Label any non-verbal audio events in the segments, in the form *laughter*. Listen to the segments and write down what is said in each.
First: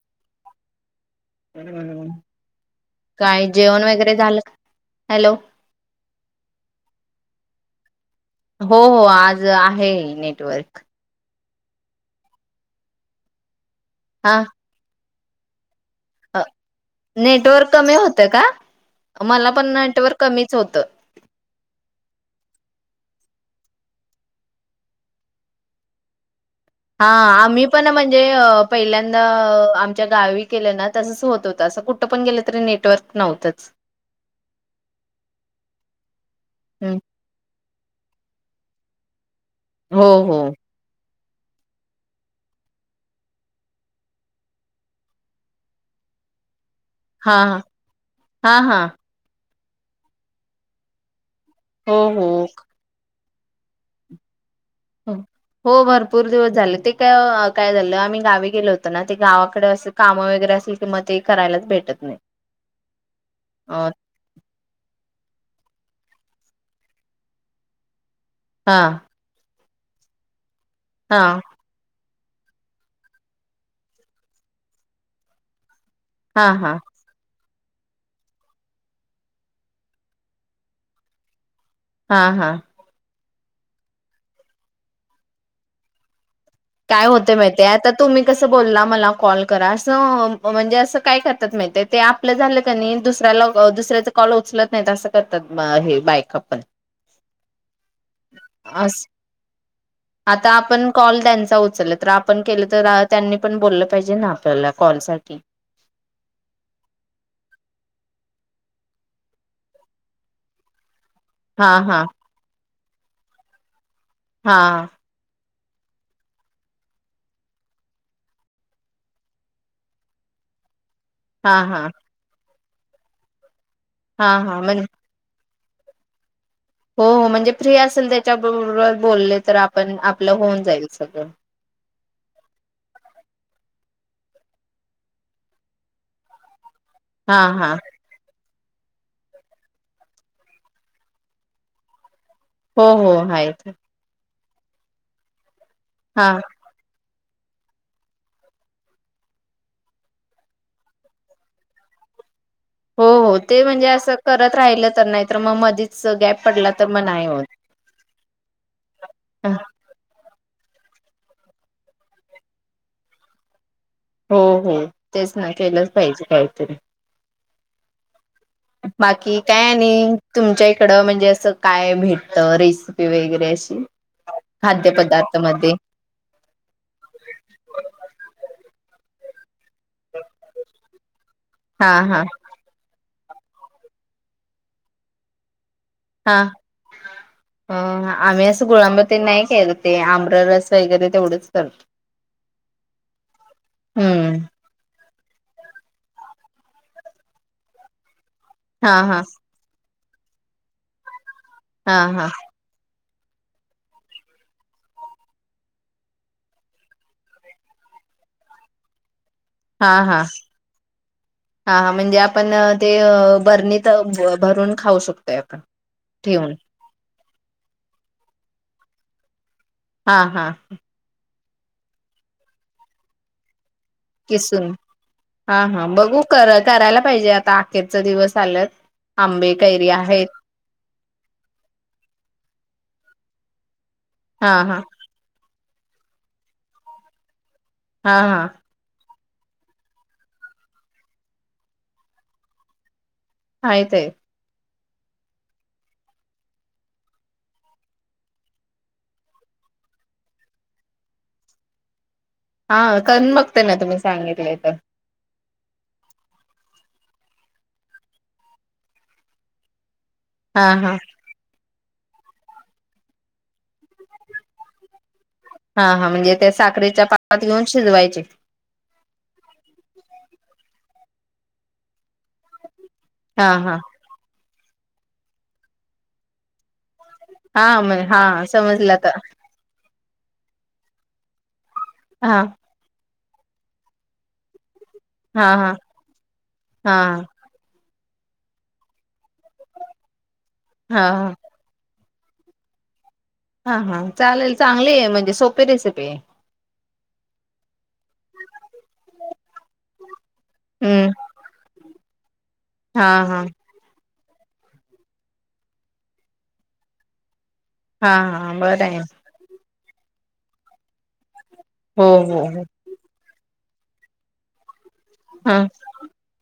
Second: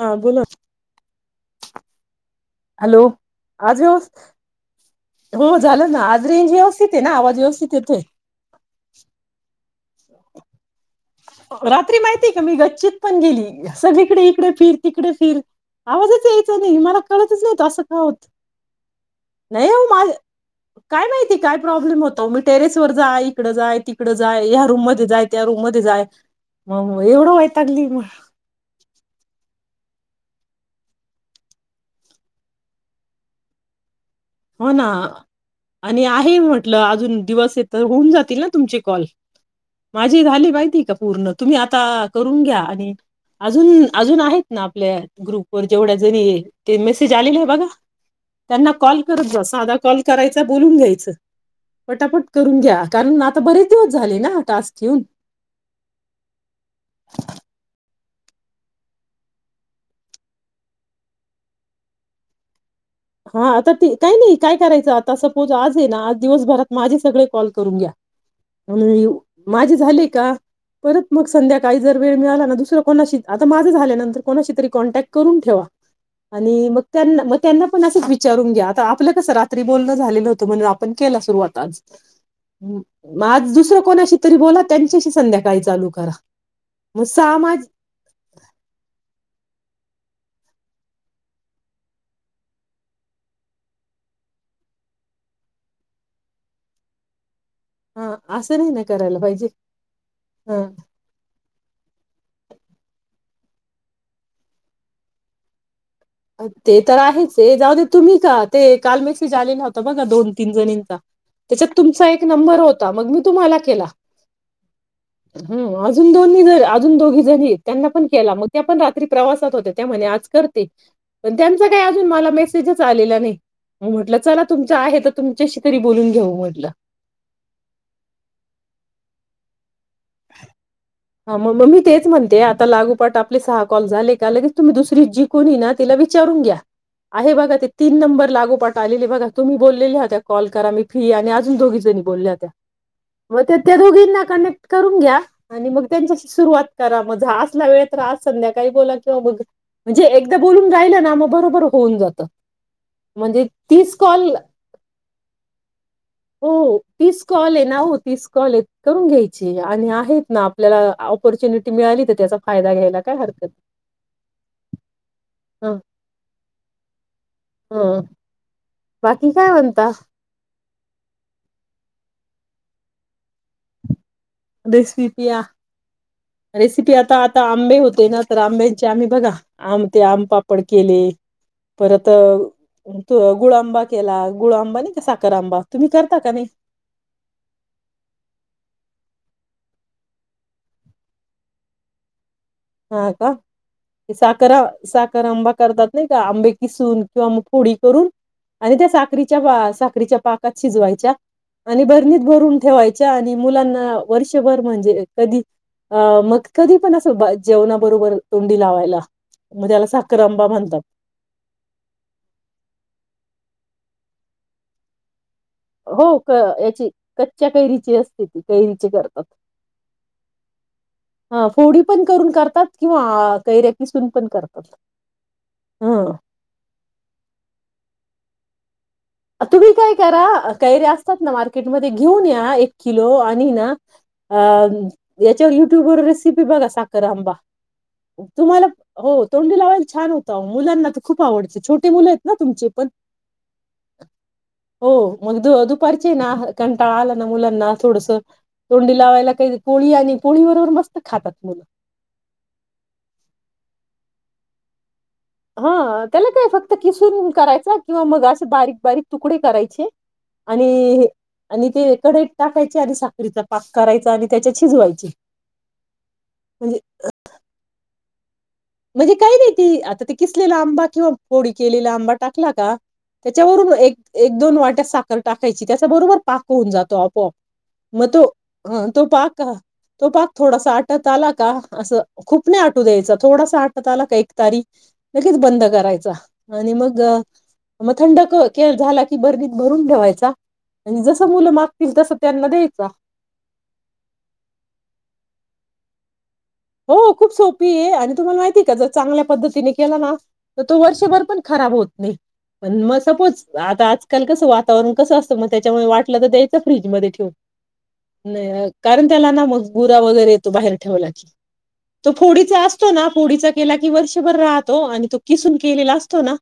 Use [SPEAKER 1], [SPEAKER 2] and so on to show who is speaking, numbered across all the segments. [SPEAKER 1] हा बोला
[SPEAKER 2] हम
[SPEAKER 1] हॅलो आज
[SPEAKER 2] का? हॅलो
[SPEAKER 1] व्यवस्थित हो झालं ना आज रेंज व्यवस्थित आहे ना आवाज व्यवस्थित येत
[SPEAKER 2] हो हो आज आहे नेटवर्क
[SPEAKER 1] रात्री माहितीय का मी गच्चीत पण गेली सगळीकडे
[SPEAKER 2] हा
[SPEAKER 1] इकडे फिर तिकडे फिर आवाजच यायचा नाही मला कळतच नाहीत
[SPEAKER 2] नेटवर्क
[SPEAKER 1] असं
[SPEAKER 2] कमी
[SPEAKER 1] का होत
[SPEAKER 2] होतं मला पण
[SPEAKER 1] नाही हो माझ
[SPEAKER 2] नेटवर्क कमीच होतं.
[SPEAKER 1] काय माहिती काय प्रॉब्लेम होतो मी टेरेस वर जाय तिकड जाय तिकडं जाय या रूम मध्ये जाय त्या रूम म जाय मग
[SPEAKER 2] हा
[SPEAKER 1] एवढं
[SPEAKER 2] आम्ही
[SPEAKER 1] वैतागली
[SPEAKER 2] पण म्हणजे पहिल्यांदाम गावी केल्या ना तसच होत होत असं कुठ पण गेलं तरी नेटवर्क नव्हतं
[SPEAKER 1] हो ना आणि आहे म्हटलं अजून दिवस येत तर होऊन जातील ना तुमचे कॉल
[SPEAKER 2] हो
[SPEAKER 1] माझी
[SPEAKER 2] हो
[SPEAKER 1] झाली माहिती हाय का पूर्ण तुम्ही आता करून घ्या आणि अजून अजून आहेत ना आपल्या ग्रुपवर जेवढ्या जणी ते मेसेज
[SPEAKER 2] हा
[SPEAKER 1] आलेली आहे बघा
[SPEAKER 2] हा
[SPEAKER 1] त्यांना
[SPEAKER 2] हा
[SPEAKER 1] कॉल ब साधा कॉल करायचा बोलून घ्यायचं
[SPEAKER 2] हो
[SPEAKER 1] पटापट
[SPEAKER 2] हो
[SPEAKER 1] करून घ्या कारण आ बरेच दिवस झाले टास्क घेऊन
[SPEAKER 2] हो भरपूर दिवस झाले ते काय काय झालं आम्ही गावी गेल होत ना ते गावाकडे असं काम वगैरे असेल क मग ते करायलाच भेटत नाही
[SPEAKER 1] हा आता
[SPEAKER 2] अ
[SPEAKER 1] ते काय नाही? काय करायचं आता असं? हो आज आहे ना आज दिवसभरात माझे सगळे कॉल करून घ्या.
[SPEAKER 2] हा
[SPEAKER 1] *inaudible* माझे झाले का परत
[SPEAKER 2] हा
[SPEAKER 1] मग संध्याकाळी जर वेळ मिळाला ना दुसर कोणाशी आता माझं झाल्या नंतर कोणाशी तरी कॉन्टॅक्ट करून ठेवा.
[SPEAKER 2] हा
[SPEAKER 1] आणि
[SPEAKER 2] हा
[SPEAKER 1] मग त्यांना म त्यांना आपण असंच विचारून घ्या आता आपलं कसं रात्री बोलणं झालेलं न होतं म्हणून आपण केला सुरुवात
[SPEAKER 2] हा हा
[SPEAKER 1] *unintelligible* म आज दुसरं कोणाशी तरी बोला त्यांच्याशी संध्याकाळी चालू करा मग
[SPEAKER 2] काय होतंय माहिती
[SPEAKER 1] सामाज
[SPEAKER 2] हाय आता तुम्ही कसं बोलला मला कॉल करा असं म्हणजे असं काय करतात माहिेतेय टे आपलं झालं कनी दुसऱ्याला दुसऱ्याच कॉल उचलत नाही अस करतात हे बाईका पण
[SPEAKER 1] हा असं नाही ना
[SPEAKER 2] अस
[SPEAKER 1] करायला पाहिजे
[SPEAKER 2] आता
[SPEAKER 1] हा
[SPEAKER 2] आपण कॉल त्यांचा उचलला आपण केलं तर त्यांनी पण बोललं पाहिजे ना आपल्याला कॉल साठी
[SPEAKER 1] ते तर आहेच हे जाऊ दे तुम्ही का ते काल मेसेज आलेला व्हता बघा दोन तीन जणींचा
[SPEAKER 2] हा
[SPEAKER 1] त्याच्यात
[SPEAKER 2] हा
[SPEAKER 1] तुमचा एक नंबर हो ता मग मी तुम्हाला केला.
[SPEAKER 2] हा
[SPEAKER 1] हम अजून दोन्ही अजून दोघी जणी आहेत त्यांना पण केला मग त्या पण रात्री प्रवासात होत्या त्या म्हणे आज करते. पण
[SPEAKER 2] हा
[SPEAKER 1] त्यांच काय
[SPEAKER 2] हा
[SPEAKER 1] अजून मला मेसे जच आलेला नाही. म म्हटलं
[SPEAKER 2] हा
[SPEAKER 1] चला
[SPEAKER 2] हा
[SPEAKER 1] तुमच
[SPEAKER 2] म्हण
[SPEAKER 1] आहे तर तुम शी तरी बोलून घेऊ म्ह
[SPEAKER 2] हो हो म्हणजे फ्री असेल त्याच्याबरोबर बोललेत तर आपण आपलं होऊन जाईल. सगळं
[SPEAKER 1] ह म म मी तेच म्हण ते आता लागूपाट आपले सहा कॉल झाले का लगेच तुम्ही दुसरी जी कोणी हे ना तिला विचारून घ्या. आहे
[SPEAKER 2] हा
[SPEAKER 1] बघा ते
[SPEAKER 2] हा
[SPEAKER 1] तीन नंबर लागोपाठ आलेले बघा तुम्ही बोललेले आता कॉल करा मी फ्री आहे आणि अजून दोघी जणी बोलल्यात
[SPEAKER 2] हो हो
[SPEAKER 1] म
[SPEAKER 2] आहेत
[SPEAKER 1] ते दोघींना का ना करून घ्या आणि मग त्यांच्या
[SPEAKER 2] हा
[SPEAKER 1] सुरुवात करा म झा आज सला वेळ तर आज संध्याकाळी बोला किंवा बघ म्हणजे एकदा बोलून राहिलं ना मग बरोबर होऊन जातं
[SPEAKER 2] हो हो
[SPEAKER 1] म्हणजे
[SPEAKER 2] ते
[SPEAKER 1] तीस
[SPEAKER 2] असं
[SPEAKER 1] कॉल
[SPEAKER 2] करत राहिलं तर नाही तर मग मधीच गॅप पडला
[SPEAKER 1] हो
[SPEAKER 2] तर मग
[SPEAKER 1] तीस
[SPEAKER 2] नाही होत.
[SPEAKER 1] कॉल आहे ना हो तीस कॉल करून घ्यायचे आणि आहेत ना आप आपल्याला ऑपॉर्च्युनिटी मिळाली तर त्याचा फायदा घ्यायला काय हरकत
[SPEAKER 2] हो हो तेच ना केलंचं पाहिजे कायतरी.
[SPEAKER 1] हं
[SPEAKER 2] बाकी काय आणि तुमच्या तकड म्हणजे असं काय भेटत रेसिपी वगैरे अशी
[SPEAKER 1] रेसिपी या
[SPEAKER 2] खाद्यपदार्थामध्ये
[SPEAKER 1] रेसिपी आता आता आंबे होते ना तर आंबे च्या आम्ही बघा आम ते आमपापड केले
[SPEAKER 2] हा
[SPEAKER 1] परत
[SPEAKER 2] हा
[SPEAKER 1] त गुळ आंबा केला गुळ आंबा नाही का साखर आंबा तुम्ही करता का
[SPEAKER 2] हा
[SPEAKER 1] नाही
[SPEAKER 2] अ आमी असं गुळांब तेन नाई *unintelligible* ते आम्ररस वगैरे तेवढंच करतो.
[SPEAKER 1] हा का ती
[SPEAKER 2] हम्म
[SPEAKER 1] साखर आ साख र आंबा करतात नाही का आंबे किसून किंवा मग फोडी करून आणि त्या
[SPEAKER 2] हा हा
[SPEAKER 1] साखरीच्या बा सा रीच्या पाकात शिजवायच्या आणि
[SPEAKER 2] हा
[SPEAKER 1] बरणीत
[SPEAKER 2] हा
[SPEAKER 1] भरून ठेवाय च्या मुलांना वर्षभर म्हणजे कधी आ मग कधी पण अस जेवणा बरोबर तोंडी लावायला. मग त्याला
[SPEAKER 2] हा हा
[SPEAKER 1] साखर आंबा म्हणतात
[SPEAKER 2] हा म्हणजे आपण अ ते अ बरनित त भरून खाऊ शकतो
[SPEAKER 1] हो क याची कच्च्या कैरीची असते ती. कैरीचे करतात.
[SPEAKER 2] हा हा *unintelligible*
[SPEAKER 1] हा फोडी पण करून करतात किंवा कैर-
[SPEAKER 2] किसून हा हा
[SPEAKER 1] हं
[SPEAKER 2] बघू करा करायला पाहिजे आता अखेरचा दिवस *unintelligible*
[SPEAKER 1] तुम्ही
[SPEAKER 2] कैरी
[SPEAKER 1] काय करा
[SPEAKER 2] आहेत
[SPEAKER 1] कैऱ्या असतात ना मार्केटमध्ये घेऊन या एक किलो आण *unintelligible* अ
[SPEAKER 2] हा हा
[SPEAKER 1] याच्यावर य ट्यूबर रेसिपी बघा साखर आंबा.
[SPEAKER 2] हा हा
[SPEAKER 1] तुम्हाला हो तोंडी लावायला छान होतं आओ मुलांना तर खूप आवडतं छोटे मुलंयत ना तुमचे पण
[SPEAKER 2] *unintelligible*
[SPEAKER 1] हो मग द दुपारचीय ना कंटाळा आला ना मुलांना थोडस तोंडी लावायला काही पोळी आणि पोळी बरोबर मस्त खातात मुलं
[SPEAKER 2] हा करूण बघते ना तुम्ही सांगितलय तर
[SPEAKER 1] हा त्याला काय फक्त किसुन करायचा किंवा मग असे बारीक बारीक तुकडे करायचे.
[SPEAKER 2] हा हा
[SPEAKER 1] आणि आणि ते कढईत टाकायचे आधी साखरीचा पाक करायचा आणि त्याच्यात शिजवायचे
[SPEAKER 2] हा हा म्हणजे त्या साखरेच्या पाकात घेऊन शिजवायचे.
[SPEAKER 1] म्हणजे काय नाही ती आता ते किसलेला आंबा किंवा फोडी केलेला आंबा टाकला का
[SPEAKER 2] हा
[SPEAKER 1] त्याच्यावरून
[SPEAKER 2] हा
[SPEAKER 1] एक एक दोन वाट त्या साखर टाकायची त्याच्याबरोबर पाक होऊन जातो आपो
[SPEAKER 2] हा
[SPEAKER 1] पोप म
[SPEAKER 2] हा
[SPEAKER 1] तो ह
[SPEAKER 2] समजलं
[SPEAKER 1] तो
[SPEAKER 2] आता
[SPEAKER 1] पाक तो पाग थोडासा आटत आला का असं
[SPEAKER 2] हा
[SPEAKER 1] खूप नाय आटू द्यायचं थोडासा आटत आला का एक तारी लगीच
[SPEAKER 2] हा
[SPEAKER 1] बंद
[SPEAKER 2] हा
[SPEAKER 1] करायचा आणि
[SPEAKER 2] हा
[SPEAKER 1] मग म थंड के झाला की बरणीत भरून ठेवायचा
[SPEAKER 2] हा
[SPEAKER 1] आणि जस
[SPEAKER 2] हा
[SPEAKER 1] मुलं मागतील तस त्यांना द्यायचा
[SPEAKER 2] हा हा चालेल चांगलीये म्हणजे सोपी रेसिपीये -
[SPEAKER 1] हो खूप सोपीये आणि तुम्हाला माहितीय का जर चांगल्या पद्धतीने केला ना तर तो
[SPEAKER 2] हम्म
[SPEAKER 1] वर्षभर पण खराब होत नाई. पण म
[SPEAKER 2] हा
[SPEAKER 1] सपोज
[SPEAKER 2] हा
[SPEAKER 1] आता आज काल कसं वातावरण कसं असतं म त्याच्यामुळे वाटलं तर द्यायचं फ्रीजमध्ये ठेवून.
[SPEAKER 2] हा हा
[SPEAKER 1] नय
[SPEAKER 2] बरं आहे
[SPEAKER 1] कारण त्याला ना गुरा वगैरे येतो बाहेर ठेवला की
[SPEAKER 2] हो
[SPEAKER 1] तो
[SPEAKER 2] हो
[SPEAKER 1] फोडीचा
[SPEAKER 2] हो
[SPEAKER 1] असतो ना फोडीचा केला की वर्षभर राहतो आणि तो किसून
[SPEAKER 2] हा
[SPEAKER 1] केलेला असतो ना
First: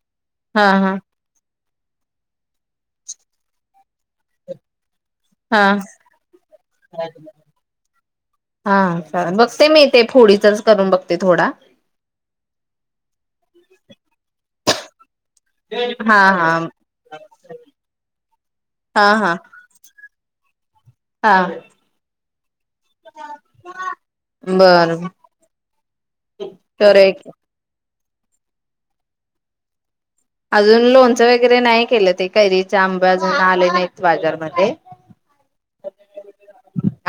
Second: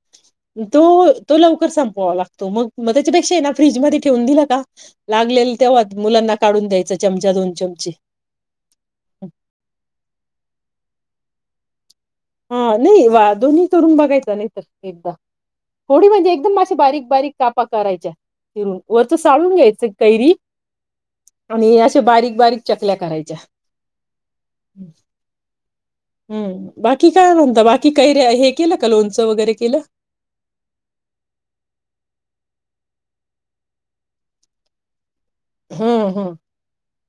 [SPEAKER 2] हा
[SPEAKER 1] तो
[SPEAKER 2] हा
[SPEAKER 1] तो लव कर संपवावा लागतो म म त्याच्यापेक्षा ना फ्रीज मध्ये ठेवून दिला का लागलेल
[SPEAKER 2] हा
[SPEAKER 1] तेव्हा मुलांना काढून द्यायच चमचा दोन चमचे
[SPEAKER 2] हा चालेल बघते मी ते फोडीचाच करून बघते थोडा
[SPEAKER 1] हा नाही वा दोन्ही करुन बघायचा नाही तर एकदा फोडी
[SPEAKER 2] हा
[SPEAKER 1] म्हणजे
[SPEAKER 2] हा
[SPEAKER 1] एकदम मशी बारीक बारीक कापा करायच्या फिरून
[SPEAKER 2] हा
[SPEAKER 1] वरचं
[SPEAKER 2] हा
[SPEAKER 1] साळून घ्यायचं कैरी
[SPEAKER 2] हा
[SPEAKER 1] आणि असे बारीक बारीक चकल्या करायच्या
[SPEAKER 2] बर
[SPEAKER 1] हूं
[SPEAKER 2] तर
[SPEAKER 1] बाकी
[SPEAKER 2] एक
[SPEAKER 1] काय म्हणता बा कैऱ्या हे केलं का लोणचं वगैरे केलं?
[SPEAKER 2] अजून लोणचं वगैरे नाही केलं ते कैरीचे आंब अजून आले नाहीत बाजारमध्ये.
[SPEAKER 1] हम् हम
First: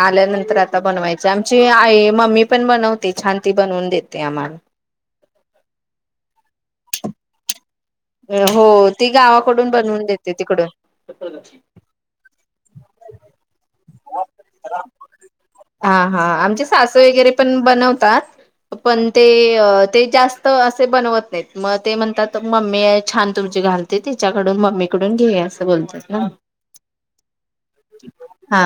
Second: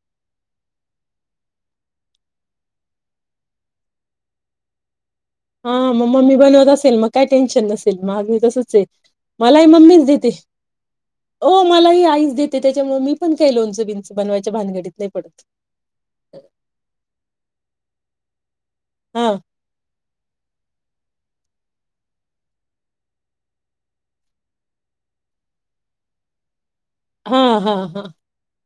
[SPEAKER 2] आल्यानंतर आता बनवायचे आमची आई मम्मी पण बनवते छान ती बनवून देते आम्हाला
[SPEAKER 1] हा मग मम्मी बनवत असेल मग काही टेन्शन नसे माझं
[SPEAKER 2] हो
[SPEAKER 1] तसच आहे
[SPEAKER 2] ती
[SPEAKER 1] मलाही
[SPEAKER 2] गावाकडून बनवून
[SPEAKER 1] मम्मीच देते.
[SPEAKER 2] तिकडून
[SPEAKER 1] हो मलाही आईच देते त्याच्यामुळे मी पण काही लोण
[SPEAKER 2] हा हा आमचे सास वगैरे पण बनवतात. *unintelligible* पण ते
[SPEAKER 1] हा
[SPEAKER 2] अ ते जास्त असे बनवत नाहीत मग ते म्हणतात मम्मी छान तुमची घालते तिच्याकडून मम्मी कडून घे असं बोलतात ना.
[SPEAKER 1] हा हा हा
[SPEAKER 2] हा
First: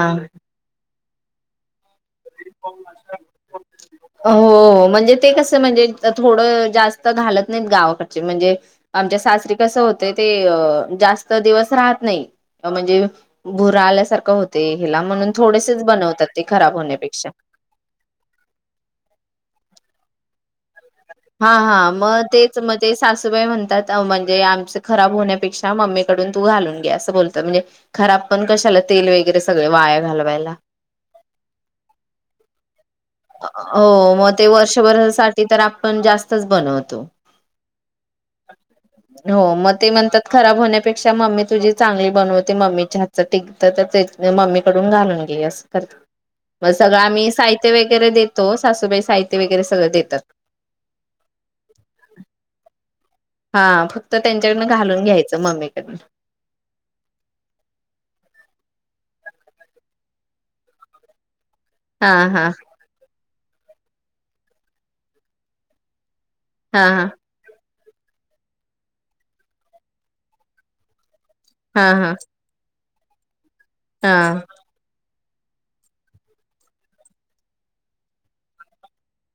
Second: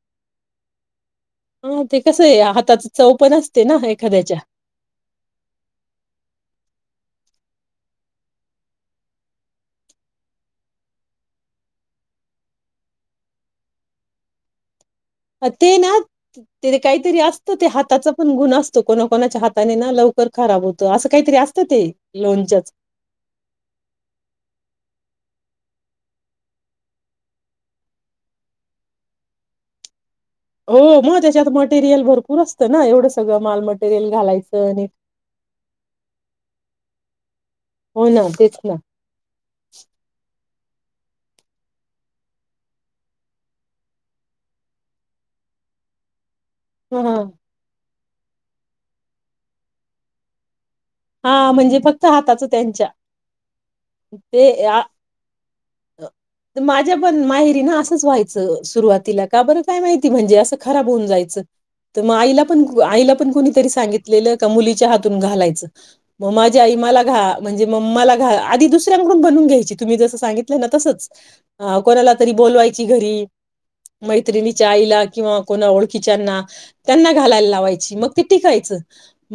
[SPEAKER 1] ह
[SPEAKER 2] *unintelligible*
[SPEAKER 1] एखाद्याच्या
[SPEAKER 2] हो म्हणजे ते कस म्हणजे थोड जास्त घालत नाही गावाकडचे म्हणजे आमच्या सासरी कसं होते ते जास्त दिवस राहत नाही म्हणजे भुरा आल्यासारखं होते. म्हणून थोडेसेच बनवतात ते खराब होण्यापैकी
[SPEAKER 1] असत हाताच गुण असत कोणकोणच्या हाताने ना लव खराब होतं असं काहीतरी
[SPEAKER 2] हा
[SPEAKER 1] असतं
[SPEAKER 2] हा
[SPEAKER 1] ते
[SPEAKER 2] मग तेच
[SPEAKER 1] लोणच्याच
[SPEAKER 2] म्हणजे सासूबाई म्हणतात म्हणजे आमच खराब होण्यापेक्षा मम्मी कडून तू घालून घे अस बोलतात म्हणजे खराब पण कशाला तेल वगैरे सगळ वाया घालवा
[SPEAKER 1] हो मग त्याच्यात मटेरियल भरपूर असतं ना एवढं सगळं माल मटेरियल
[SPEAKER 2] हो मग ते
[SPEAKER 1] घालायचं आणि
[SPEAKER 2] वर्षभरासाठी तर आपण जास्तच बनवतो.
[SPEAKER 1] हो ना तेच ना
[SPEAKER 2] *unintelligible* हो मग ते म्हणतात खराब होण्या त्या पेक्षा मम्मी तुझी चांगली बनवते मम्मीच्या हातचं टिकतं तर मम्मी कडून घालून घे असं मग सगळं
[SPEAKER 1] हा
[SPEAKER 2] आम्ही साहित्य वेग वगैरे देतो सासूबाई साहित्य वगैरे सगळं देतात.
[SPEAKER 1] हा म्हणजे फक्त हाताचं त्यांच्या
[SPEAKER 2] हा फक्त त्यांच्याकडनं घालून घ्यायचं मम्मीकडनं
[SPEAKER 1] *unintelligible* माझ्या पण माहेरी ना असंच व्हायचं. सुरुवातीला का बरं काय माहिती म्हणजे असं खराब होऊन जायचं. तर
[SPEAKER 2] हा
[SPEAKER 1] मग आईला
[SPEAKER 2] हा
[SPEAKER 1] पण आईला पण कोणी त सांगितले का मुलीच्या हातून घालायच. मग माझ्या आई
[SPEAKER 2] हा
[SPEAKER 1] मला
[SPEAKER 2] हा
[SPEAKER 1] घा म्हणजे म मला घ आधी दुसऱ्यांकडून बनून घ्यायची तुम्ही जसं सांगितलं ना तसंचं. हा कोणाला तरी बोलवाय ची घरी
[SPEAKER 2] हा
[SPEAKER 1] मैत्रीनी च्या आईला किंवा कोणा ओळखीच्याना त्यांना घालायला लावायची मग ते टिकायचं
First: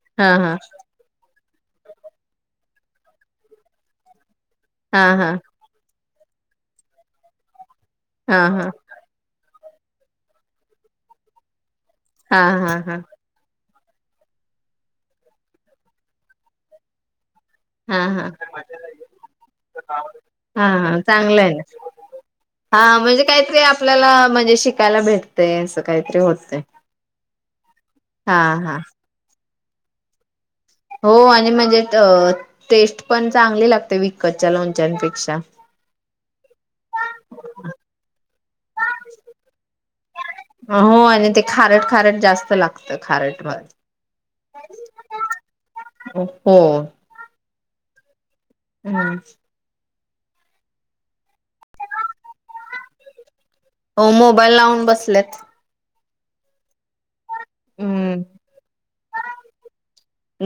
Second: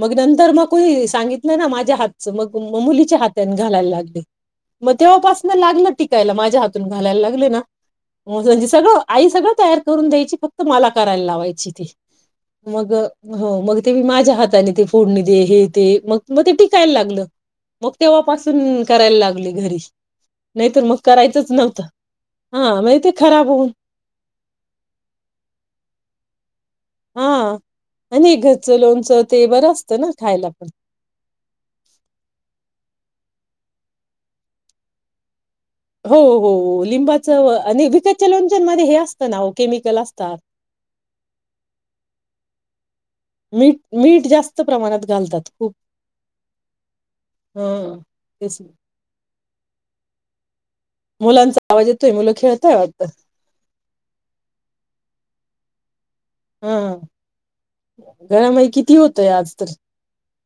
[SPEAKER 1] मग
[SPEAKER 2] हा
[SPEAKER 1] नंतर मग कोणी सांगितलं ना माझ्या हातचं मग मुलीच्या हातने घालायला लागले. मग
[SPEAKER 2] हा हा हा
[SPEAKER 1] तेव्हापासन लागल टिकायला माझ्या हातून घालायला लागले ना
[SPEAKER 2] हा
[SPEAKER 1] हो म्हणजे
[SPEAKER 2] हा
[SPEAKER 1] सगळं आई सगळं तयार करून द्यायची फक्त मला करायला लावायची ती
[SPEAKER 2] हा हा हा
[SPEAKER 1] मग हो मग ते मी माझ्या हाताने ते फोडणी दे हे ते मग म ते टिकायला लागलं मग
[SPEAKER 2] हा हा
[SPEAKER 1] तेव्हापासून करायला लागले घरी
[SPEAKER 2] हा
[SPEAKER 1] नाहीतर मग
[SPEAKER 2] हा चांगलं
[SPEAKER 1] करायचंच
[SPEAKER 2] आहे ना
[SPEAKER 1] नव्हतं.
[SPEAKER 2] हा
[SPEAKER 1] ते
[SPEAKER 2] म्हणजे
[SPEAKER 1] खराब
[SPEAKER 2] काहीतरी
[SPEAKER 1] होऊन
[SPEAKER 2] आपल्याला म्हणजे शिकायला भेटतय अस काहीतरी होतय.
[SPEAKER 1] हा आणि
[SPEAKER 2] हा
[SPEAKER 1] घरच
[SPEAKER 2] हा
[SPEAKER 1] लोणचं ते बर असत ना खायला पन
[SPEAKER 2] हो आणि म्हणजे त टेस्ट पण चांगली लागते विकतच्या लोणच्यांपेक्षा
[SPEAKER 1] हो हो लिंबाच आणि विकत असतात.
[SPEAKER 2] हो आणि ते खारट खारट जास्त लाग
[SPEAKER 1] मीठ मीठ जास्त प्रमाणात घालतात खूप
[SPEAKER 2] हो.
[SPEAKER 1] हं
[SPEAKER 2] *inaudible*
[SPEAKER 1] मुलांचा आवाज येतोय मुलं खेळताय वाटत
[SPEAKER 2] हो मोबाईल लावून बसलेत.
[SPEAKER 1] हा
[SPEAKER 2] हूं
[SPEAKER 1] घडामोडी किती होतय आज तर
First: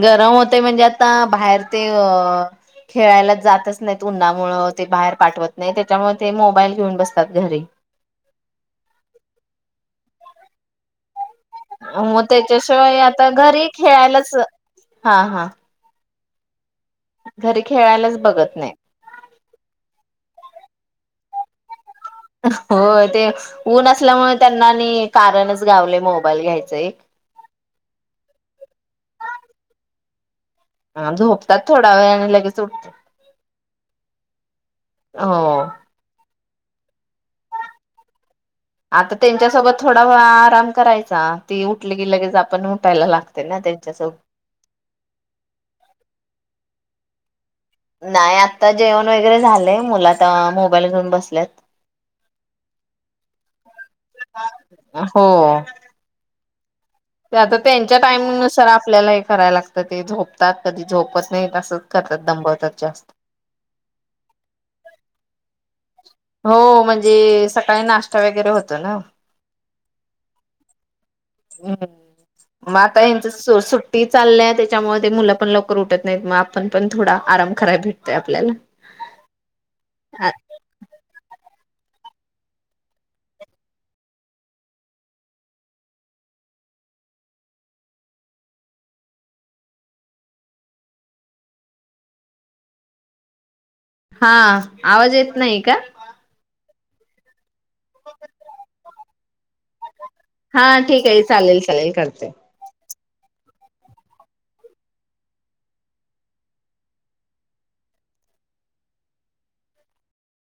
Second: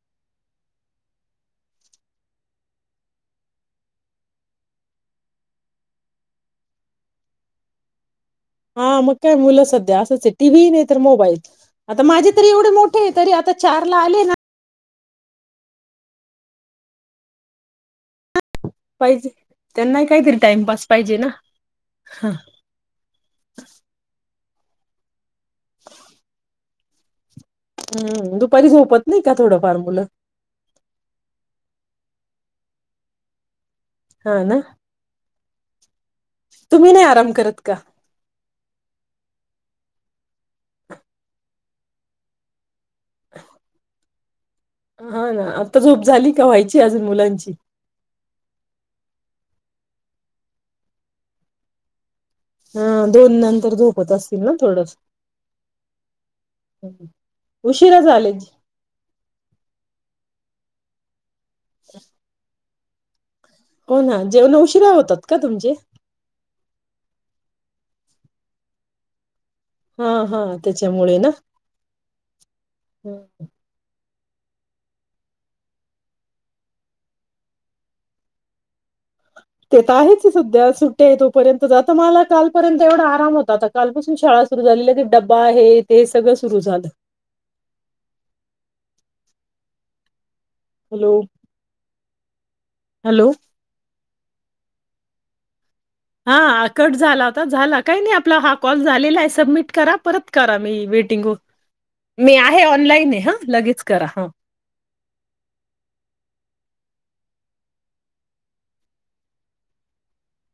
[SPEAKER 2] गरम होतय म्हणजे आता बाहेर ते खेळायला जातच नाहीत उन्हामुळ ते बाहेर पाठवत नाही त्याच्यामुळे ते मोबाईल घेऊन बसतात घरी
[SPEAKER 1] हा म काय मुलं सध्या असच आहेत टी व्ही नाही तर मोबाईल आता
[SPEAKER 2] म
[SPEAKER 1] माझे तरी एवढे
[SPEAKER 2] त्याच्याशिवाय
[SPEAKER 1] मोठे
[SPEAKER 2] आता
[SPEAKER 1] तरी
[SPEAKER 2] घरी
[SPEAKER 1] चार ला आले
[SPEAKER 2] खेळायलाच
[SPEAKER 1] ना
[SPEAKER 2] हा हा घरी खेळायलाच बघत नाही
[SPEAKER 1] पाहिजे त्यांनाही काहीतरी टाइमपास पाहिजे ना
[SPEAKER 2] हो ते ऊन असल्यामुळ त्यांना आणि कारणच गावलय मोबाईल घ्यायचं एक
[SPEAKER 1] हम्म दुपारी झोपत नाही का थोडं फार मुलं.
[SPEAKER 2] हा झोपतात थोडा वेळ आणि लगेच उठतात.
[SPEAKER 1] हा ना
[SPEAKER 2] हो
[SPEAKER 1] तुम्ही नाही आराम करत का?
[SPEAKER 2] आता त्यांच्यासोबत थोडा व आराम करायचा ती उठली की लगेच आपण उठायला लागते ना त्यांच्यासोबत.
[SPEAKER 1] हा ना आता झोप झाली का व्हायची अजून मुलांची
[SPEAKER 2] नाही आता जेवण वगैरे झालं. मुलं आता मोबाईल घेऊन बसल्यात.
[SPEAKER 1] हा दोन नंतर झोप.
[SPEAKER 2] हो आता त्यांच्या
[SPEAKER 1] उशिरा
[SPEAKER 2] टाइम
[SPEAKER 1] झाले
[SPEAKER 2] नुसार आपल्याला हे करायला लागतं ते झोप त्यात कधी झोप नाही तसंच करतात दबवतात. जास्त
[SPEAKER 1] हो ना, जेवण उशिरा होतात का तुमचे?
[SPEAKER 2] हो म्हणजे सकाळी नाश्ता वगैरे होतो ना.
[SPEAKER 1] हा हा त्याच्यामुळे ना
[SPEAKER 2] हम्म म यांचं सुट्टीत चाललंय त्याच्यामुळे ते मुलं पण लवकर उठत नाहीत मग आपण पण थोडा आराम करायला भेटतोय आपल्याला.
[SPEAKER 1] ते तर आहेच सध्या असं ते तोपर्यंतत मला कालपर्यंत एवढा आराम होता. आता कालपासून शाळा सुरू झाल्या लगेच डबा हे ते सगळं सुरू झालं. हॅलो हॅलो
[SPEAKER 2] हा आवाज येत नाही का?
[SPEAKER 1] हा कट झाला होता, झाला काही नाही आपला हा कॉल झालेला आहे सबमिट. करा परत करा,
[SPEAKER 2] हा
[SPEAKER 1] मी
[SPEAKER 2] ठीक आहे
[SPEAKER 1] वेटिंग व
[SPEAKER 2] चालेल चालेल करते.
[SPEAKER 1] मी आहे ऑनलाईन हे. ह लगेच करा ह